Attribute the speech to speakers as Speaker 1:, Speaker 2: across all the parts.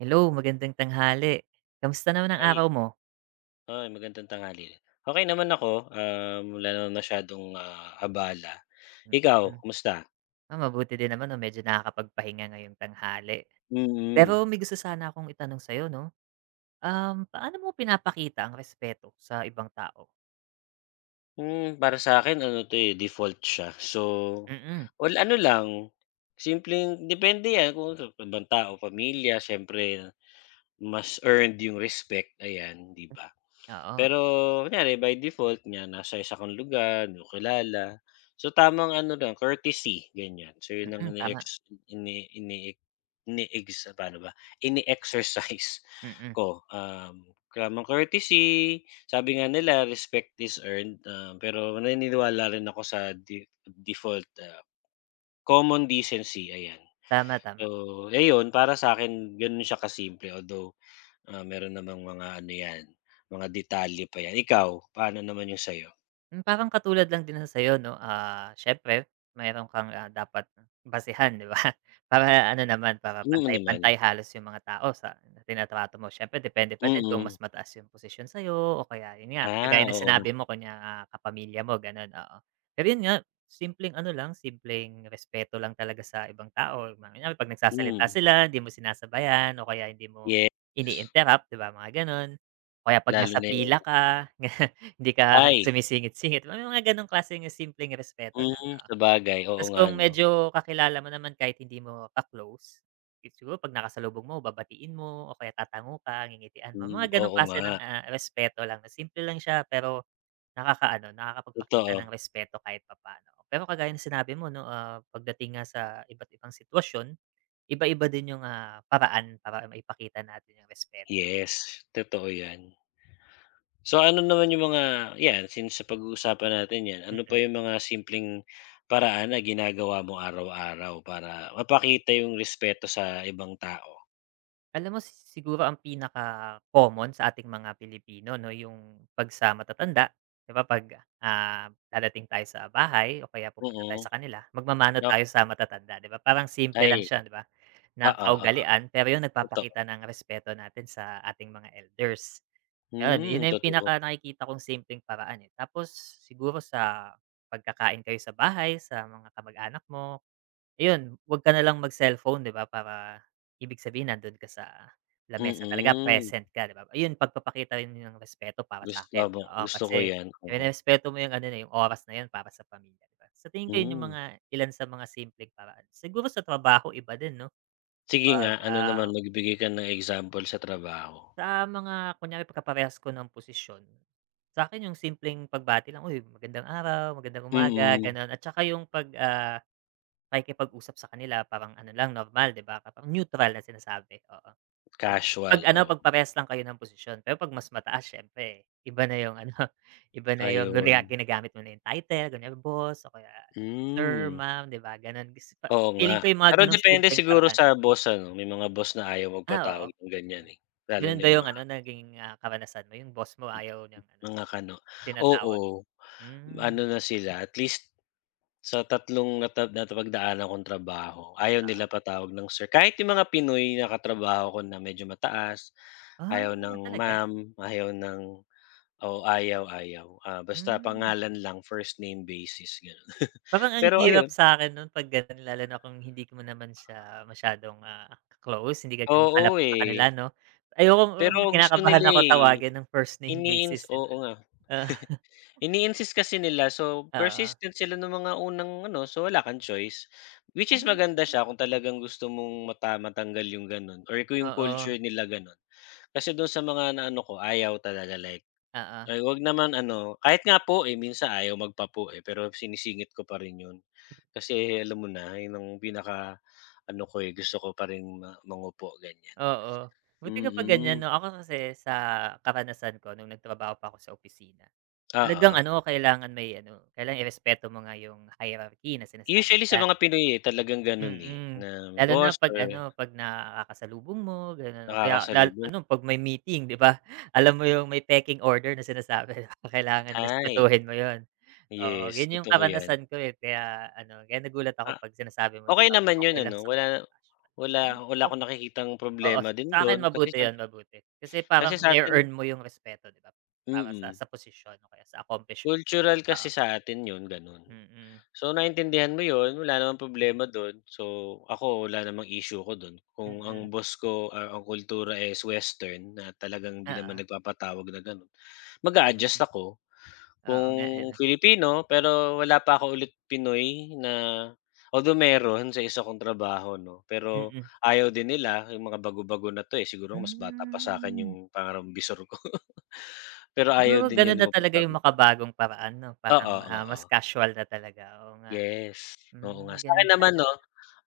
Speaker 1: Hello, magandang tanghali, kamusta naman ang
Speaker 2: Ay.
Speaker 1: araw mo?
Speaker 2: Ah, magandang tanghali, okey naman ako, um, wala naman masyadong abala, ikaw,
Speaker 1: Mm,
Speaker 2: kumusta?
Speaker 1: ah, mabuti din naman, 'no, medyo nakakapagpahinga ngayong tanghali.
Speaker 2: Mm.
Speaker 1: Pero may gusto sana akong itanong sa'yo, 'no, um, paano mo pinapakita ang respeto sa ibang tao?
Speaker 2: Hmm, para sa akin, ano, 'to, eh, default siya, so,
Speaker 1: Mm.
Speaker 2: all, ano lang, simpleng depende yan kung sa ibang tao o pamilya, siyempre mas earned yung respect ayan, 'di ba,
Speaker 1: Oo.
Speaker 2: pero kunyari by default niya nasa isa kang lugar, di mo kilala, so, tamang ano lang, courtesy ganyan, so, yun ang
Speaker 1: Mm, tama.
Speaker 2: ini-ex ini ini-ex ini-ex paano ba, ine-exercise
Speaker 1: Mm.
Speaker 2: ko, um, tamang courtesy sabi nga nila, respect is earned, ah, pero naniniwala rin ako sa di default, ah, common decency ayan,
Speaker 1: Tama, tama
Speaker 2: so, ayun para sa akin, ganun siya ka-simple although, ah, meron namang mga ano yan, mga detalye pa 'yan, ikaw paano naman yung sa'yo?
Speaker 1: Hmm, parang katulad lang din ng sayo no, ah, siyempre meron kang, ah, dapat basehan, 'di, ba. Para ano naman, para
Speaker 2: Mm, naman.
Speaker 1: pantay-pantay halos yung mga tao sa trinatrato mo, siyempre depende pa din kung mas
Speaker 2: Mm.
Speaker 1: mataas yung posisyon sa'yo, o kaya yun nga,
Speaker 2: Ah,
Speaker 1: kagaya ng
Speaker 2: oo
Speaker 1: sinabi
Speaker 2: nga.
Speaker 1: mo konya nga kapamilya mo ganun, oo. Pero yun nga, simpleng ano lang simpleng respeto lang talaga sa ibang tao, kunyari 'pag nagsasalita
Speaker 2: Mm.
Speaker 1: sila, hindi mo sinasabayan o kaya hindi mo
Speaker 2: Yes.
Speaker 1: ini-interrupt, 'di ba mga gano'n. O kaya 'pag
Speaker 2: Lalo
Speaker 1: nasa
Speaker 2: na
Speaker 1: pila
Speaker 2: yung
Speaker 1: ka, ganyan hindi ka
Speaker 2: Ay.
Speaker 1: sumisingit-singit, may mga gano'ng klaseng simpleng respeto lang,
Speaker 2: Mm,
Speaker 1: oo.
Speaker 2: sabagay, oo
Speaker 1: 'Tas
Speaker 2: nga
Speaker 1: kung
Speaker 2: 'no.
Speaker 1: medyo kakilala mo naman kahit hindi mo ka-close, it siguro pag nakasalubong mo babatiin mo, o kaya tatango ka ngingitian mo,
Speaker 2: Mm,
Speaker 1: mga gano'ng
Speaker 2: oo
Speaker 1: klase ng,
Speaker 2: nga.
Speaker 1: ah, respeto lang simple lang siya, pero nakakaano, nakakapagpakita ng
Speaker 2: Totoo.
Speaker 1: respeto kahit papaano. Pero kagaya ng sinabi mo no, ah, pagdating nga sa iba't-ibang sitwasyon, iba-iba din yung, ah, paraan para maipakita natin yung respeto, 'di ba.
Speaker 2: Yes, totoo yan. So ano naman yung mga yan, since napag-uusapan natin yan, ano
Speaker 1: Mm.
Speaker 2: pa yung mga simpleng paraan na ginagawa mo araw-araw para mapakita yung respeto sa ibang tao?
Speaker 1: Alam mo si siguro ang pinaka common sa ating mga Pilipino 'no, yung pag sa matatanda 'di ba pag, ah, dadating tayo sa bahay o kaya pupunta tayo
Speaker 2: Mm.
Speaker 1: sa kanila magmamano
Speaker 2: Na
Speaker 1: tayo sa matatanda 'di ba parang simple lang
Speaker 2: Ay.
Speaker 1: siya 'di ba na
Speaker 2: Oo, oo.
Speaker 1: kaugalian pero yung
Speaker 2: Totoo.
Speaker 1: nagpapakita ng respeto natin sa ating mga elders. Gano'n, yun
Speaker 2: Hmm,
Speaker 1: na yung
Speaker 2: totoo.
Speaker 1: pinaka nakikita kong simpleng paraan eh. Tapos siguro sa pagkakain kayo sa bahay, sa mga kamag-anak mo, ayun wag ka nalang mag-cellphone 'di ba para ibig sabihin nandun ka sa lamesa talaga,
Speaker 2: Mm.
Speaker 1: present ka 'di ba, ayun pagpapakita rin ng respeto para
Speaker 2: Gusto
Speaker 1: sa'kin.
Speaker 2: mo,
Speaker 1: Oo
Speaker 2: gusto ko
Speaker 1: kasi
Speaker 2: yan, oo.
Speaker 1: nererespeto mo yung ano na yung oras na yun para sa pamilya. Sa tingin ko yung
Speaker 2: Hmm.
Speaker 1: mga ilan sa mga simpleng paraan siguro sa trabaho iba din 'no
Speaker 2: Sige nga.
Speaker 1: pag
Speaker 2: Ano
Speaker 1: ah
Speaker 2: naman magbigay ka ng example sa trabaho.
Speaker 1: Sa mga kunyari pagkaparehas ko ng posisyon, sa'kin yung simpleng pagbati lang uy magandang araw, magandang umaga
Speaker 2: Mm.
Speaker 1: ,gano'n at tsaka yung pag ah, pakikipag usap sa kanila parang ano lang normal 'di ba? Parang neutral na sinasabi oo. Pag pag
Speaker 2: Casual,
Speaker 1: ano
Speaker 2: oo.
Speaker 1: pag parehas lang kayo ng posisyon pero pag mas mataas syempre iba na yung ano iba na yung
Speaker 2: Ayun.
Speaker 1: ginagamit mo na yung title kunyari, boss o kaya sir
Speaker 2: Hmm.
Speaker 1: ma'am, 'di ba gano'n
Speaker 2: Oo
Speaker 1: feeling
Speaker 2: nga.
Speaker 1: ko yung mga
Speaker 2: Pero
Speaker 1: gano'ng
Speaker 2: depende
Speaker 1: simpleng
Speaker 2: siguro
Speaker 1: paraan.
Speaker 2: sa boss ano. May mga boss na ayaw
Speaker 1: Ah oo.
Speaker 2: magpatawag ng ganyan eh, lalo
Speaker 1: Gano'n
Speaker 2: na
Speaker 1: ba yung
Speaker 2: mga
Speaker 1: ano naging karanasan mo yung boss mo ayaw niyang ano
Speaker 2: mga Kano.
Speaker 1: tinatawag.
Speaker 2: Oo.
Speaker 1: Hmm.
Speaker 2: ano na sila at least sa tatlong nata napagdaanan kong trabaho ayaw nila
Speaker 1: Ah.
Speaker 2: patawag ng Sir, kahit 'yong mga Pinoy na katrabaho ko na medyo mataas
Speaker 1: Ah,
Speaker 2: ayaw ng
Speaker 1: talaga?
Speaker 2: ma'am, ayaw ng oo. Ayaw, ayaw ah, basta
Speaker 1: Hmm.
Speaker 2: pangalan lang first name basis nga.
Speaker 1: Parang ang
Speaker 2: Pero
Speaker 1: hirap
Speaker 2: ayun
Speaker 1: sa'kin nun pag gano'n lalo na kung hindi mo naman siya masyadong ah, close hindi ka
Speaker 2: Oo,
Speaker 1: malapit sa kanila
Speaker 2: eh.
Speaker 1: ano ayokong
Speaker 2: Pero gusto nila
Speaker 1: kinakabahan ako
Speaker 2: eh.
Speaker 1: tawagin ng first name
Speaker 2: Iniins
Speaker 1: basis eh.
Speaker 2: oo nga,
Speaker 1: Oh.
Speaker 2: ini insist kasi nila so,
Speaker 1: Oo.
Speaker 2: persistent sila ng mga unang ano so wala kang choice, which is
Speaker 1: Hmm.
Speaker 2: maganda siya kung talagang gusto mong mata matanggal yung ganun or kung yung
Speaker 1: Oo.
Speaker 2: culture nila gano'n. Kasi dun sa mga naano ko ayaw talaga like
Speaker 1: Oo.
Speaker 2: ay huwag naman ano kahit nga po eh, minsan ayaw magpa po eh, pero sinisingit ko pa rin yun, kasi alam mo na ayon ang pinaka ano ko eh, gusto ko pa rin ma mangopo ganyan.
Speaker 1: Oo, buti ka pa ganyan
Speaker 2: Mm.
Speaker 1: 'no? Ako kasi sa karanasan ko nung nagtrabaho pa ako sa opisina talagang
Speaker 2: Oo.
Speaker 1: ano kailangan may ano irespeto mo nga yung hierarchy na sinasabi
Speaker 2: Usually sa
Speaker 1: ka.
Speaker 2: mga Pinoy eh, talagang ganun eh
Speaker 1: Mm,
Speaker 2: na
Speaker 1: lalo na
Speaker 2: boss
Speaker 1: pag
Speaker 2: or
Speaker 1: ano pag nakakasalubong mo gano'n kaya
Speaker 2: Nakakasalubong.
Speaker 1: ano pag may meeting 'di ba alam mo yung may taking order na sinasabi di ba kailangan
Speaker 2: Ay.
Speaker 1: respetuhin mo yun. Oo
Speaker 2: Yes,
Speaker 1: yun yung
Speaker 2: totoo yan.
Speaker 1: karanasan ko eh, kaya ano kaya nagulat ako
Speaker 2: Ah,
Speaker 1: pag sinasabi mo'ng
Speaker 2: okay naman yun
Speaker 1: okay lang
Speaker 2: ano
Speaker 1: sa kanila.
Speaker 2: wala wala
Speaker 1: [unintelligible]
Speaker 2: wala akong nakikitang
Speaker 1: Oo
Speaker 2: problema din
Speaker 1: sa'kin
Speaker 2: dun kasi
Speaker 1: mabuti yun,
Speaker 2: syempre,
Speaker 1: mabuti kasi
Speaker 2: kasi
Speaker 1: parang
Speaker 2: sa
Speaker 1: ne
Speaker 2: atin
Speaker 1: earn mo yung respeto 'di ba para sa
Speaker 2: Mm.
Speaker 1: sa posisyon o kaya sa accomplishment.
Speaker 2: Cultural
Speaker 1: Oo.
Speaker 2: kasi sa atin 'yon gano'n.
Speaker 1: Mm.
Speaker 2: So naintindihan mo 'yon, wala namang problema do'n. So ako wala namang issue ko do'n kung ang
Speaker 1: Mm.
Speaker 2: boss ko ang kultura is Western na talagang hindi naman
Speaker 1: Oo.
Speaker 2: nagpapatawag na gano'n,
Speaker 1: Mm.
Speaker 2: mag-a-adjust ako. Kung
Speaker 1: Oo nga eh.
Speaker 2: Filipino pero wala pa ako ulit Pinoy na although meron sa isa kong trabaho ano pero
Speaker 1: Mm.
Speaker 2: ayaw din nila yung mga bago-bago na 'to siguro mas bata pa sa akin 'yong
Speaker 1: Hmm.
Speaker 2: pangarang bisor ko pero ayaw
Speaker 1: Siguro
Speaker 2: din
Speaker 1: ganun
Speaker 2: yun
Speaker 1: na talaga yung
Speaker 2: magpatawag pa.
Speaker 1: makabagong paraan ano, parang
Speaker 2: Oo,
Speaker 1: ah, mas
Speaker 2: oo.
Speaker 1: casual na talaga. Oo nga,
Speaker 2: Yes, oo nga
Speaker 1: hmm, ganun
Speaker 2: sa'kin naman
Speaker 1: pala.
Speaker 2: no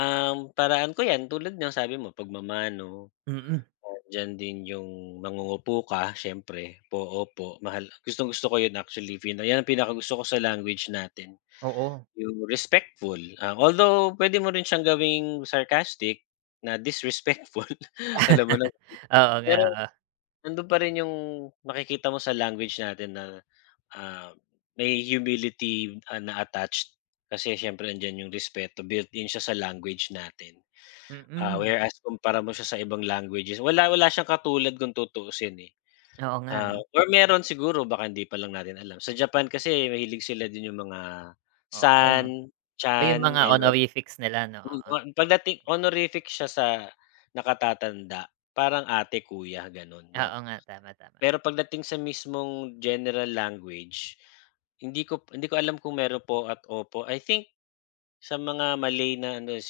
Speaker 2: ang paraan ko yan tulad niyang sabi mo pagmamano,
Speaker 1: Mm.
Speaker 2: diyan din yung mangungupo ka siyempre, po, opo, mahal. Gustong gusto ko yun actually yan ang pinakagusto ko sa language natin
Speaker 1: Oo.
Speaker 2: yung respectful. Although pwede mo rin siyang gawing sarcastic na disrespectful alam mo na.
Speaker 1: Oo nga,
Speaker 2: Pero,
Speaker 1: oo.
Speaker 2: nandoon pa rin 'yong makikita mo sa language natin na ah, may humility na attached kasi siyempre 'andiyan 'yong respeto built-in siya sa language natin. Ah,
Speaker 1: Mm.
Speaker 2: whereas kumpara mo siya sa ibang languages wala wala siyang katulad kung tutuusin eh.
Speaker 1: Oo nga
Speaker 2: Ah
Speaker 1: ano.
Speaker 2: or meron siguro baka hindi pa lang natin alam. Sa Japan kasi mahilig sila din yung mga
Speaker 1: Oo.
Speaker 2: san, chan
Speaker 1: Yung mga
Speaker 2: ayon
Speaker 1: honorifics nila 'no, oo.
Speaker 2: pagdating honorific siya sa nakatatanda parang ate, kuya gano'n
Speaker 1: Oo
Speaker 2: 'no.
Speaker 1: nga. Tama, tama.
Speaker 2: Pero pagdating sa mismong general language hindi ko hindi ko alam kung meron po at opo. I think sa mga Malay na ano ay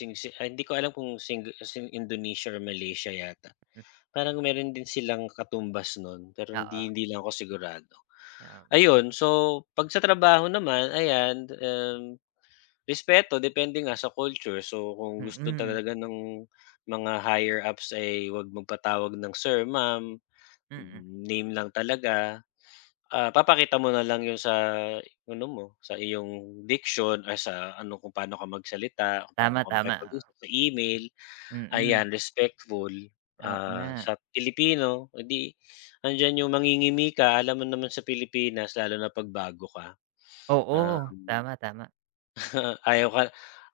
Speaker 2: hindi ko alam kung sing Indonesia or Malaysia yata
Speaker 1: M
Speaker 2: parang meron din silang katumbas no'n pero
Speaker 1: Oo.
Speaker 2: hindi hindi lang ako sigurado,
Speaker 1: Kaya nga.
Speaker 2: ayun. So pag sa trabaho naman ayan, um, respeto depende nga sa culture so, kung gusto
Speaker 1: Mm.
Speaker 2: talaga ng mga higher ups ay huwag magpatawag ng Sir, Ma'am,
Speaker 1: Mm.
Speaker 2: name lang talaga. Ah, papakita mo na lang 'yong sa ano mo sa iyong diction ay sa ano kung paano ka magsalita, kung paano
Speaker 1: Tama,
Speaker 2: ka
Speaker 1: tama. O
Speaker 2: makipag-usap sa email
Speaker 1: Mm.
Speaker 2: ayan respectful.
Speaker 1: Oo
Speaker 2: Ah,
Speaker 1: nga.
Speaker 2: sa Pilipino 'di 'andiyan 'yong mangingimi ka alam mo naman sa Pilipinas lalo na pagbago ka
Speaker 1: Oo.
Speaker 2: um,
Speaker 1: Tama, tama.
Speaker 2: ayaw ka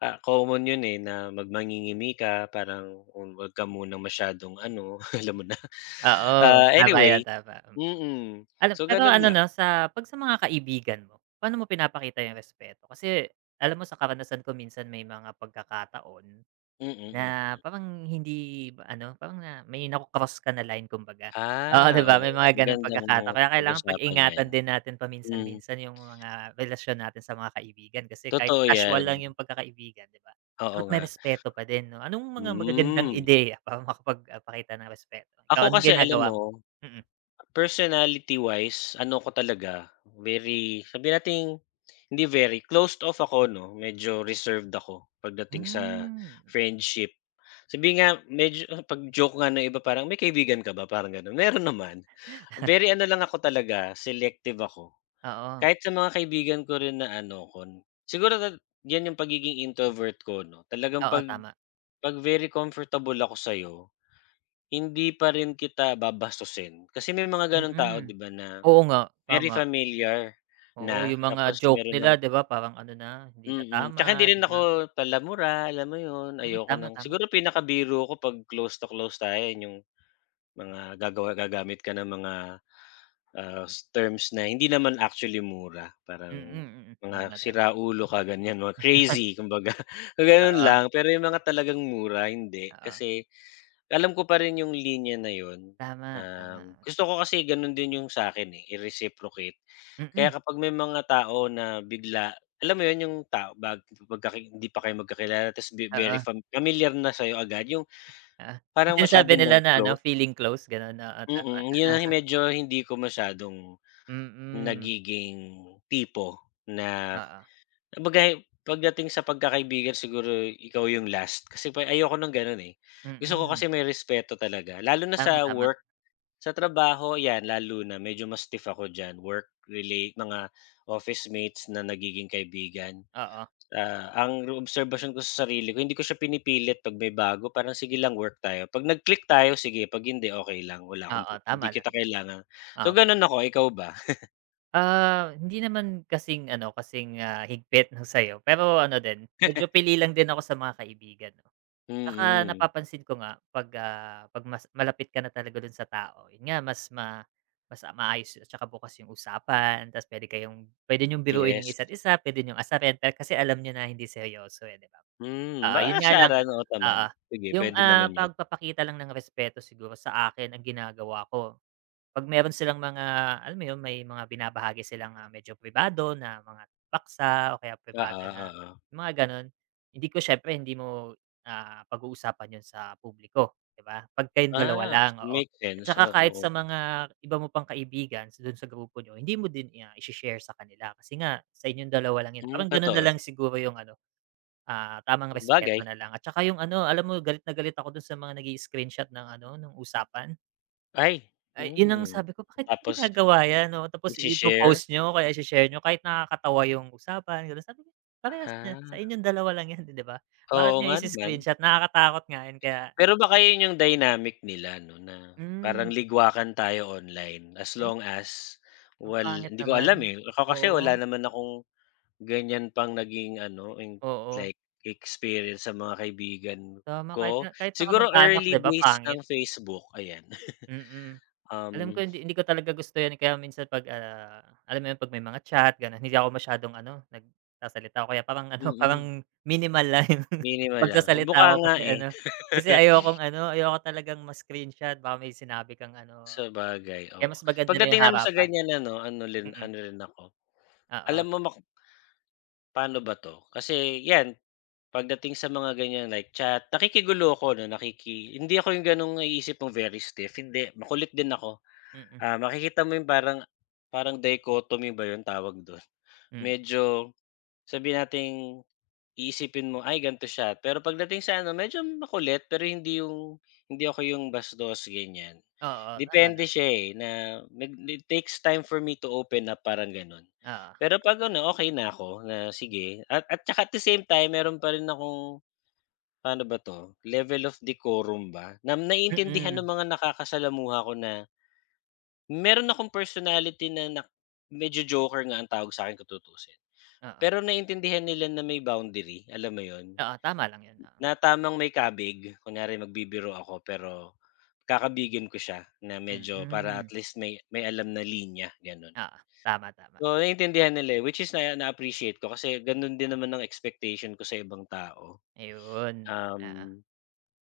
Speaker 2: ah common yun eh, na mag mangingimi ka parang wag ka munang masyadong ano alam mo na
Speaker 1: Oo
Speaker 2: ah
Speaker 1: tama yan
Speaker 2: anyway,
Speaker 1: tama, mm,
Speaker 2: mm
Speaker 1: alam
Speaker 2: so,
Speaker 1: pero
Speaker 2: ganun
Speaker 1: ano
Speaker 2: lang.
Speaker 1: na sa pag sa mga kaibigan mo paano mo pinapakita yung respeto? Kasi alam mo sa karanasan ko minsan may mga pagkakataon
Speaker 2: Mm,
Speaker 1: na
Speaker 2: mm.
Speaker 1: parang hindi ano parang na may na cross ka na line kumbaga, oo, 'di
Speaker 2: Ah,
Speaker 1: ba?
Speaker 2: oo.
Speaker 1: May mga gano'ng pagkakataon
Speaker 2: Magandang
Speaker 1: kaya kailangan
Speaker 2: pag-usapan yan.
Speaker 1: pag-ingatan din natin paminsan
Speaker 2: hmm.
Speaker 1: minsan yung mga relasyon natin sa mga kaibigan kasi kahit
Speaker 2: Totoo
Speaker 1: casual lang
Speaker 2: yan.
Speaker 1: yung pagkakaibigan 'di ba
Speaker 2: Oo
Speaker 1: dapat may
Speaker 2: nga.
Speaker 1: respeto pa din no. Anong mga magagandang
Speaker 2: Hmm.
Speaker 1: ideya para makapagpakita ng respeto? ikaw
Speaker 2: Ako
Speaker 1: anong
Speaker 2: kasi alam
Speaker 1: ginagawa mo?
Speaker 2: mo,
Speaker 1: Mm.
Speaker 2: personality wise, ano ko talaga very sabihin nating hindi very closed off ako ano medyo reserved ako pagdating sa
Speaker 1: Hmm.
Speaker 2: friendship. Sabihin nga medyo pag-joke nga ng iba parang may kaibigan ka ba parang gano'n, meron naman. Very ano lang ako talaga selective ako
Speaker 1: Oo.
Speaker 2: kahit sa mga kaibigan ko rin na ano ko, siguro diyan yung pagiging introvert ko ano talagang
Speaker 1: Oo,
Speaker 2: 'pag
Speaker 1: tama.
Speaker 2: 'pag very comfortable ako sa'yo hindi pa rin kita babastusin. Kasi may mga gano'ng tao
Speaker 1: Mm.
Speaker 2: 'di ba na
Speaker 1: oo nga
Speaker 2: very
Speaker 1: tama.
Speaker 2: familiar
Speaker 1: Oo,
Speaker 2: na
Speaker 1: yung mga
Speaker 2: tapos
Speaker 1: joke
Speaker 2: meron ng
Speaker 1: nila 'di ba parang ano na hindi
Speaker 2: Mhm,
Speaker 1: na
Speaker 2: mhm.
Speaker 1: tama,
Speaker 2: Tsaka hindi
Speaker 1: di
Speaker 2: rin
Speaker 1: ba?
Speaker 2: ako pala-mura alam mo 'yon,
Speaker 1: Hmm,
Speaker 2: ayoko
Speaker 1: tama,
Speaker 2: ng
Speaker 1: tama.
Speaker 2: siguro pinakabiro ko 'pag close to close tayo 'yong mga gagawa gagamit ka ng mga terms na hindi naman actually mura
Speaker 1: Mm,
Speaker 2: parang
Speaker 1: mm.
Speaker 2: mga
Speaker 1: Tama, tama.
Speaker 2: "sira ulo" ka ganyan, mga crazy kumbaga gano'n
Speaker 1: Oo.
Speaker 2: lang. Pero 'yong mga talagang mura hindi
Speaker 1: Oo.
Speaker 2: kasi alam ko pa rin 'yong linya na yun,
Speaker 1: Tama,
Speaker 2: um,
Speaker 1: tama.
Speaker 2: gusto ko kasi gano'n din 'yong sa akin i-reciprocate kaya
Speaker 1: Mm.
Speaker 2: kapag may mga tao na bigla, alam mo yun yung tao bag pag hindi pa kayo magkakilala tas be very
Speaker 1: Oo.
Speaker 2: familiar na sa'yo agad yung,
Speaker 1: Ah, yung
Speaker 2: parang masyado
Speaker 1: sinasabi
Speaker 2: ng
Speaker 1: nila na ano,
Speaker 2: close?
Speaker 1: feeling close gano'n? Oo, tama.
Speaker 2: Mm, 'yan ang medyo hindi ko masyadong
Speaker 1: Mm.
Speaker 2: nagiging tipo na
Speaker 1: Oo.
Speaker 2: kumbaga'y pagdating sa pagkakaibigan siguro ikaw 'yong last. Kasi pa ayoko ng gano'n eh, gusto ko
Speaker 1: Mm.
Speaker 2: kasi may respeto talaga, lalo na
Speaker 1: Tama,
Speaker 2: sa
Speaker 1: tama.
Speaker 2: work, sa trabaho 'yan lalo na medyo mas stiff ako diyan work relate, mga office mates na nagiging kaibigan.
Speaker 1: Oo.
Speaker 2: Ah, ang obserbasyon ko sa sarili ko hindi ko siya pinipilit 'pag may bago parang sige lang work tayo, 'pag nag-click tayo sige 'pag hindi okey lang wala akong
Speaker 1: Oo,
Speaker 2: prob
Speaker 1: tama
Speaker 2: hindi
Speaker 1: lang
Speaker 2: kita
Speaker 1: yan.
Speaker 2: kailangan.
Speaker 1: Ah
Speaker 2: So ganun ako, ikaw ba?
Speaker 1: Ah, hindi naman kasing ano, kasing, ah, higpit ng sa'yo pero ano din, medyo pili lang din ako sa mga kaibigan ko. Tsaka
Speaker 2: Mm.
Speaker 1: napapansin ko nga 'pag, ah, 'pag mas malapit ka na talaga dun sa tao, yun nga, mas ma mas, ah, maayos at tsaka bukas yung usapan, tas puwede kayong puwede niyong biruin ang
Speaker 2: Yes.
Speaker 1: isa't isa, puwede niyong asarin dahil kasi alam niyo na hindi seryoso, eh, 'di ba?
Speaker 2: Hmm,
Speaker 1: Oo,
Speaker 2: baka
Speaker 1: yun nga lang.
Speaker 2: asaran noon pa man.
Speaker 1: Oo,
Speaker 2: Sige,
Speaker 1: 'yung,
Speaker 2: puwede naman
Speaker 1: ah,
Speaker 2: 'yon.
Speaker 1: pagpapakita lang ng respeto siguro sa akin, ang ginagawa ko, 'pag meron silang mga alam mo yun, may mga binabahagi silang, ah, medyo pribado na mga paksa o kaya
Speaker 2: Oo,
Speaker 1: pribado na
Speaker 2: oo.
Speaker 1: mga gano'n, hindi ko siyempre hindi mo, ah, pag-uusapan 'yon sa publiko 'di ba, 'pag kayong dalawa
Speaker 2: Ah,
Speaker 1: lang,
Speaker 2: s
Speaker 1: oo.
Speaker 2: make
Speaker 1: At
Speaker 2: sense,
Speaker 1: tsaka kahit
Speaker 2: oo.
Speaker 1: sa mga iba mo pang kaibigan sa dun sa grupo niyo, hindi mo din, ah, i-share sa kanila kasi nga sa inyong dalawa lang yun,
Speaker 2: Hmm,
Speaker 1: parang ganun na
Speaker 2: totoo.
Speaker 1: lang siguro yung ano, ah, tamang respect mo
Speaker 2: Sabagay.
Speaker 1: na lang at tsaka yung ano, alam mo galit na galit ako dun sa mga nag-i-screenshot ng ano, nung usapan.
Speaker 2: Ay,
Speaker 1: Ay, yun ang
Speaker 2: hmm.
Speaker 1: sabi ko, bakit
Speaker 2: Tapos,
Speaker 1: ginagawa 'yan, oo, tapos
Speaker 2: ishi-share?
Speaker 1: ipo-post niyo o kaya i-shi-share niyo kahit nakakatawa yung usapan gano'n. Sabi ko, parehas na
Speaker 2: Ha.
Speaker 1: sa inyong dalawa lang 'yan, 'di ba? Bakit
Speaker 2: Oo
Speaker 1: nga
Speaker 2: nga naman.
Speaker 1: i-screenshot, nakakatakot nga yun kaya
Speaker 2: Pero baka yun yung dynamic nila 'no, na parang
Speaker 1: Hmm.
Speaker 2: ligwakan tayo online as
Speaker 1: Ay.
Speaker 2: long as
Speaker 1: Ang
Speaker 2: wal
Speaker 1: pangit
Speaker 2: hindi ko alam,
Speaker 1: naman,
Speaker 2: eh. Ako kasi wala
Speaker 1: oo.
Speaker 2: naman akong ganiyan pang naging ano, ing
Speaker 1: Oo.
Speaker 2: like experience sa mga kaibigan
Speaker 1: Tama,
Speaker 2: ko.
Speaker 1: kahit nga, kahit sa
Speaker 2: Siguro
Speaker 1: kamag-anak
Speaker 2: early
Speaker 1: 'di ba,
Speaker 2: days
Speaker 1: pangit.
Speaker 2: ng Facebook, ayan.
Speaker 1: Mm.
Speaker 2: Um
Speaker 1: Alam ko hindi hindi ko talaga gusto 'yan, eh. Kaya minsan 'pag, ah, alam mo yun, 'pag may mga chat gano'n, hindi ako masyadong ano, nagsasalita o kaya parang ano,
Speaker 2: Mm.
Speaker 1: parang minimal lang yung
Speaker 2: Minimal lang, o
Speaker 1: pagsasalita
Speaker 2: mukha
Speaker 1: ko
Speaker 2: nga,
Speaker 1: kasi
Speaker 2: eh.
Speaker 1: ano, kasi ayokong ano, ayoko talagang ma-screenshot baka may sinabi kang ano,
Speaker 2: Sabagay,
Speaker 1: kaya
Speaker 2: oo.
Speaker 1: mas maganda na yung
Speaker 2: Pagdating naman sa
Speaker 1: harapan.
Speaker 2: ganiyan ano, ano lin
Speaker 1: Mm.
Speaker 2: ano rin ako,
Speaker 1: Oo.
Speaker 2: alam mo maku paano ba 'to, kasi 'yan pagdating sa mga ganiyan, like chat, nakikigulo ako 'no, nakiki hindi ako yung gano'ng naiisip mong very stiff, hindi, makulit din ako.
Speaker 1: Mm.
Speaker 2: Ah, makikita mo yung parang parang dichotomy ba yung tawag do'n?
Speaker 1: Hmm.
Speaker 2: Medyo, sabihin nating iisipin mong, ay, gan'to siya, pero pagdating sa ano, medyo makulit. Pero hindi yung hindi ako yung bastos ganiyan.
Speaker 1: Oo, tama lang.
Speaker 2: Depende siya, eh, na nag need takes time for me to open up, parang gano'n.
Speaker 1: Oo.
Speaker 2: Pero 'pag ano, okey na ako, na sige at at 'tsaka at the same time, meron pa rin akong, pa'no ba 'to, level of decorum ba na naiintindihan ng
Speaker 1: Mm.
Speaker 2: mga nakakasalamuha ko na meron akong personality na nak medyo joker nga ang tawag sa'kin kung tutusin.
Speaker 1: Oo.
Speaker 2: Pero naiintindihan nila na may boundary, alam mo 'yon,
Speaker 1: Oo, tama lang yun, oo.
Speaker 2: na tamang may kabig. Kunyari magbibiro ako perom kakabigin ko siya na medyo, para
Speaker 1: Mm.
Speaker 2: atleast may may alam na linya gano'n.
Speaker 1: Oo. Tama, tama.
Speaker 2: Oo, naiintindihan nila, eh, which is naa na-appreciate ko kasi gano'n din naman ang expectation ko sa ibang tao.
Speaker 1: Ayun, oo.
Speaker 2: Um,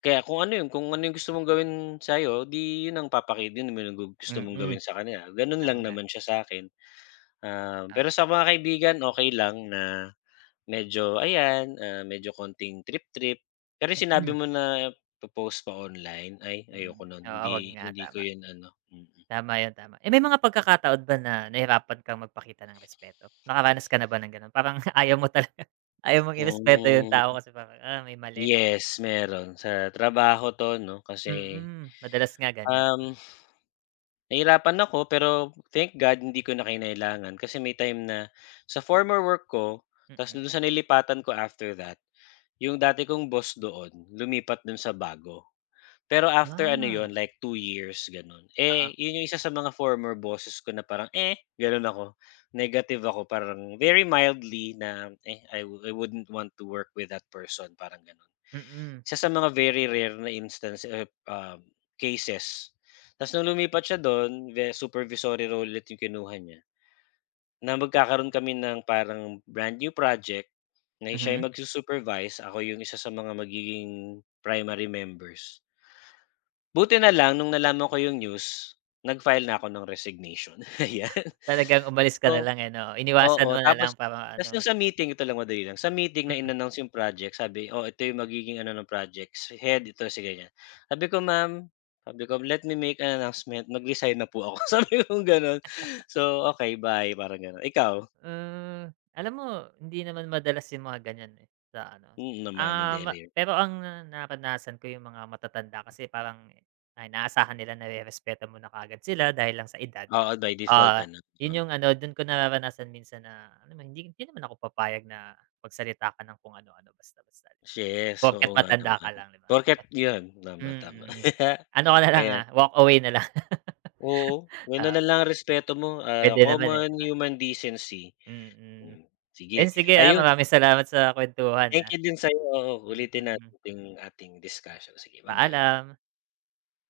Speaker 2: kaya kung ano yung kung ano yung gusto mong gawin sa'yo, 'di 'yon ang papaki din mo na gu gusto mong
Speaker 1: Mm,
Speaker 2: gawin sa kaniya, gano'n
Speaker 1: ako
Speaker 2: lang
Speaker 1: nga.
Speaker 2: naman siya sa'kin. Um,
Speaker 1: Oo.
Speaker 2: pero sa mga kaibigan, okey lang na medyo ayan, ah, medyo kaunting trip-trip, pero yung sinabi
Speaker 1: Mm.
Speaker 2: mo na, po-post ko online, ay,
Speaker 1: Mm.
Speaker 2: ayoko no'n.
Speaker 1: Oo. 'Wag
Speaker 2: Hindi
Speaker 1: nga,
Speaker 2: hindi ko
Speaker 1: tama.
Speaker 2: yun ano, mm.
Speaker 1: Tama 'yan, tama. Eh, may mga pagkakataon ba na nahirapan kang magpakita ng respeto? Nakaranas ka na ba ng gano'n, parang ayaw mo talaga ayaw mong irespeto yung
Speaker 2: Mhm.
Speaker 1: tao kasi parang, ah, may mali.
Speaker 2: Yes, meron. Sa trabaho 'to 'no, kasi,
Speaker 1: Mm, madalas nga ganiyan.
Speaker 2: um, nahirapan ako, pero thank God, hindi ko na kinailangan kasi may time na sa former work ko, tapos
Speaker 1: Mm.
Speaker 2: dun sa nilipatan ko after that yung dati kong boss doon, lumipat dun sa bago. Pero after ano 'yon,
Speaker 1: Ah.
Speaker 2: like, 2 years gano'n.
Speaker 1: Oo.
Speaker 2: Eh, yun yung isa sa mga former bosses ko na parang, eh, gano'n ako negative ako, parang very mildly na, eh, I I wouldn't want to work with that person, parang gano'n.
Speaker 1: Mm.
Speaker 2: Isa sa mga very rare na instance ep um, cases. Tas nung lumipat siya do'n, ve supervisory role ulit yung kinuha niya, na magkakaroon kami ng parang brand new project na siya
Speaker 1: Mhm?
Speaker 2: yung magsu-supervise, ako yung isa sa mga magiging primary members. Buti na lang nung nalaman ko yung news, nag-file na ako ng resignation, ayan.
Speaker 1: Talagang umalis ka na
Speaker 2: So,
Speaker 1: lang, eh, 'no.
Speaker 2: p
Speaker 1: Iniwasan
Speaker 2: oo,
Speaker 1: mo na
Speaker 2: tapos
Speaker 1: lang para
Speaker 2: tapos
Speaker 1: ano
Speaker 2: nung sa meeting, ito lang, madali lang, sa meeting na
Speaker 1: Mm.
Speaker 2: in-announce yung project. Sabi, oh, ito yung magiging ano ng projects. Head, ito si ganiyan. Sabi ko, "Ma'am," sabi ko, "Let me make an announcement, nag-resign na po ako," sabi kong gano'n. So, "Okey, bye," parang gano'n. Ikaw?
Speaker 1: Hmm, alam mo hindi naman madalas yung mga ganiyan, eh, sa ano,
Speaker 2: Mm, naman,
Speaker 1: ah,
Speaker 2: hindi
Speaker 1: ma
Speaker 2: rare.
Speaker 1: pero ang naranasan ko yung mga matatanda kasi parang, i ay inaasahan nila na rerespeto mo na kaagad sila dahil lang sa edad.
Speaker 2: Oo, by default
Speaker 1: Oo,
Speaker 2: ano,
Speaker 1: yun
Speaker 2: oh.
Speaker 1: yung ano, dun ko nararanasan minsan na ano, hindi hindi naman ako papayag na magsalita ka ng kung ano-ano basta-basta 'di ba.
Speaker 2: Yes,
Speaker 1: Porket
Speaker 2: oo nga
Speaker 1: matanda
Speaker 2: naman.
Speaker 1: ka lang 'di ba.
Speaker 2: Porke't yun. Tama, tama.
Speaker 1: Mm. Ano ka na lang,
Speaker 2: Ayan
Speaker 1: ah, walk away na lang,
Speaker 2: Oo, gano'n na
Speaker 1: oo.
Speaker 2: lang ang respeto mo. Ah,
Speaker 1: Puwede naman, eh. 'Di
Speaker 2: common
Speaker 1: ba?
Speaker 2: human decency.
Speaker 1: Mm.
Speaker 2: Hmm,
Speaker 1: Eh,
Speaker 2: sige,
Speaker 1: sige, ah,
Speaker 2: ayun.
Speaker 1: maraming salamat sa kuwentuhan, ah.
Speaker 2: Thank you din sa'yo, oo. Ulitin natin
Speaker 1: Mm.
Speaker 2: yung ating discussion. Sige, ba-bye.
Speaker 1: Paalam.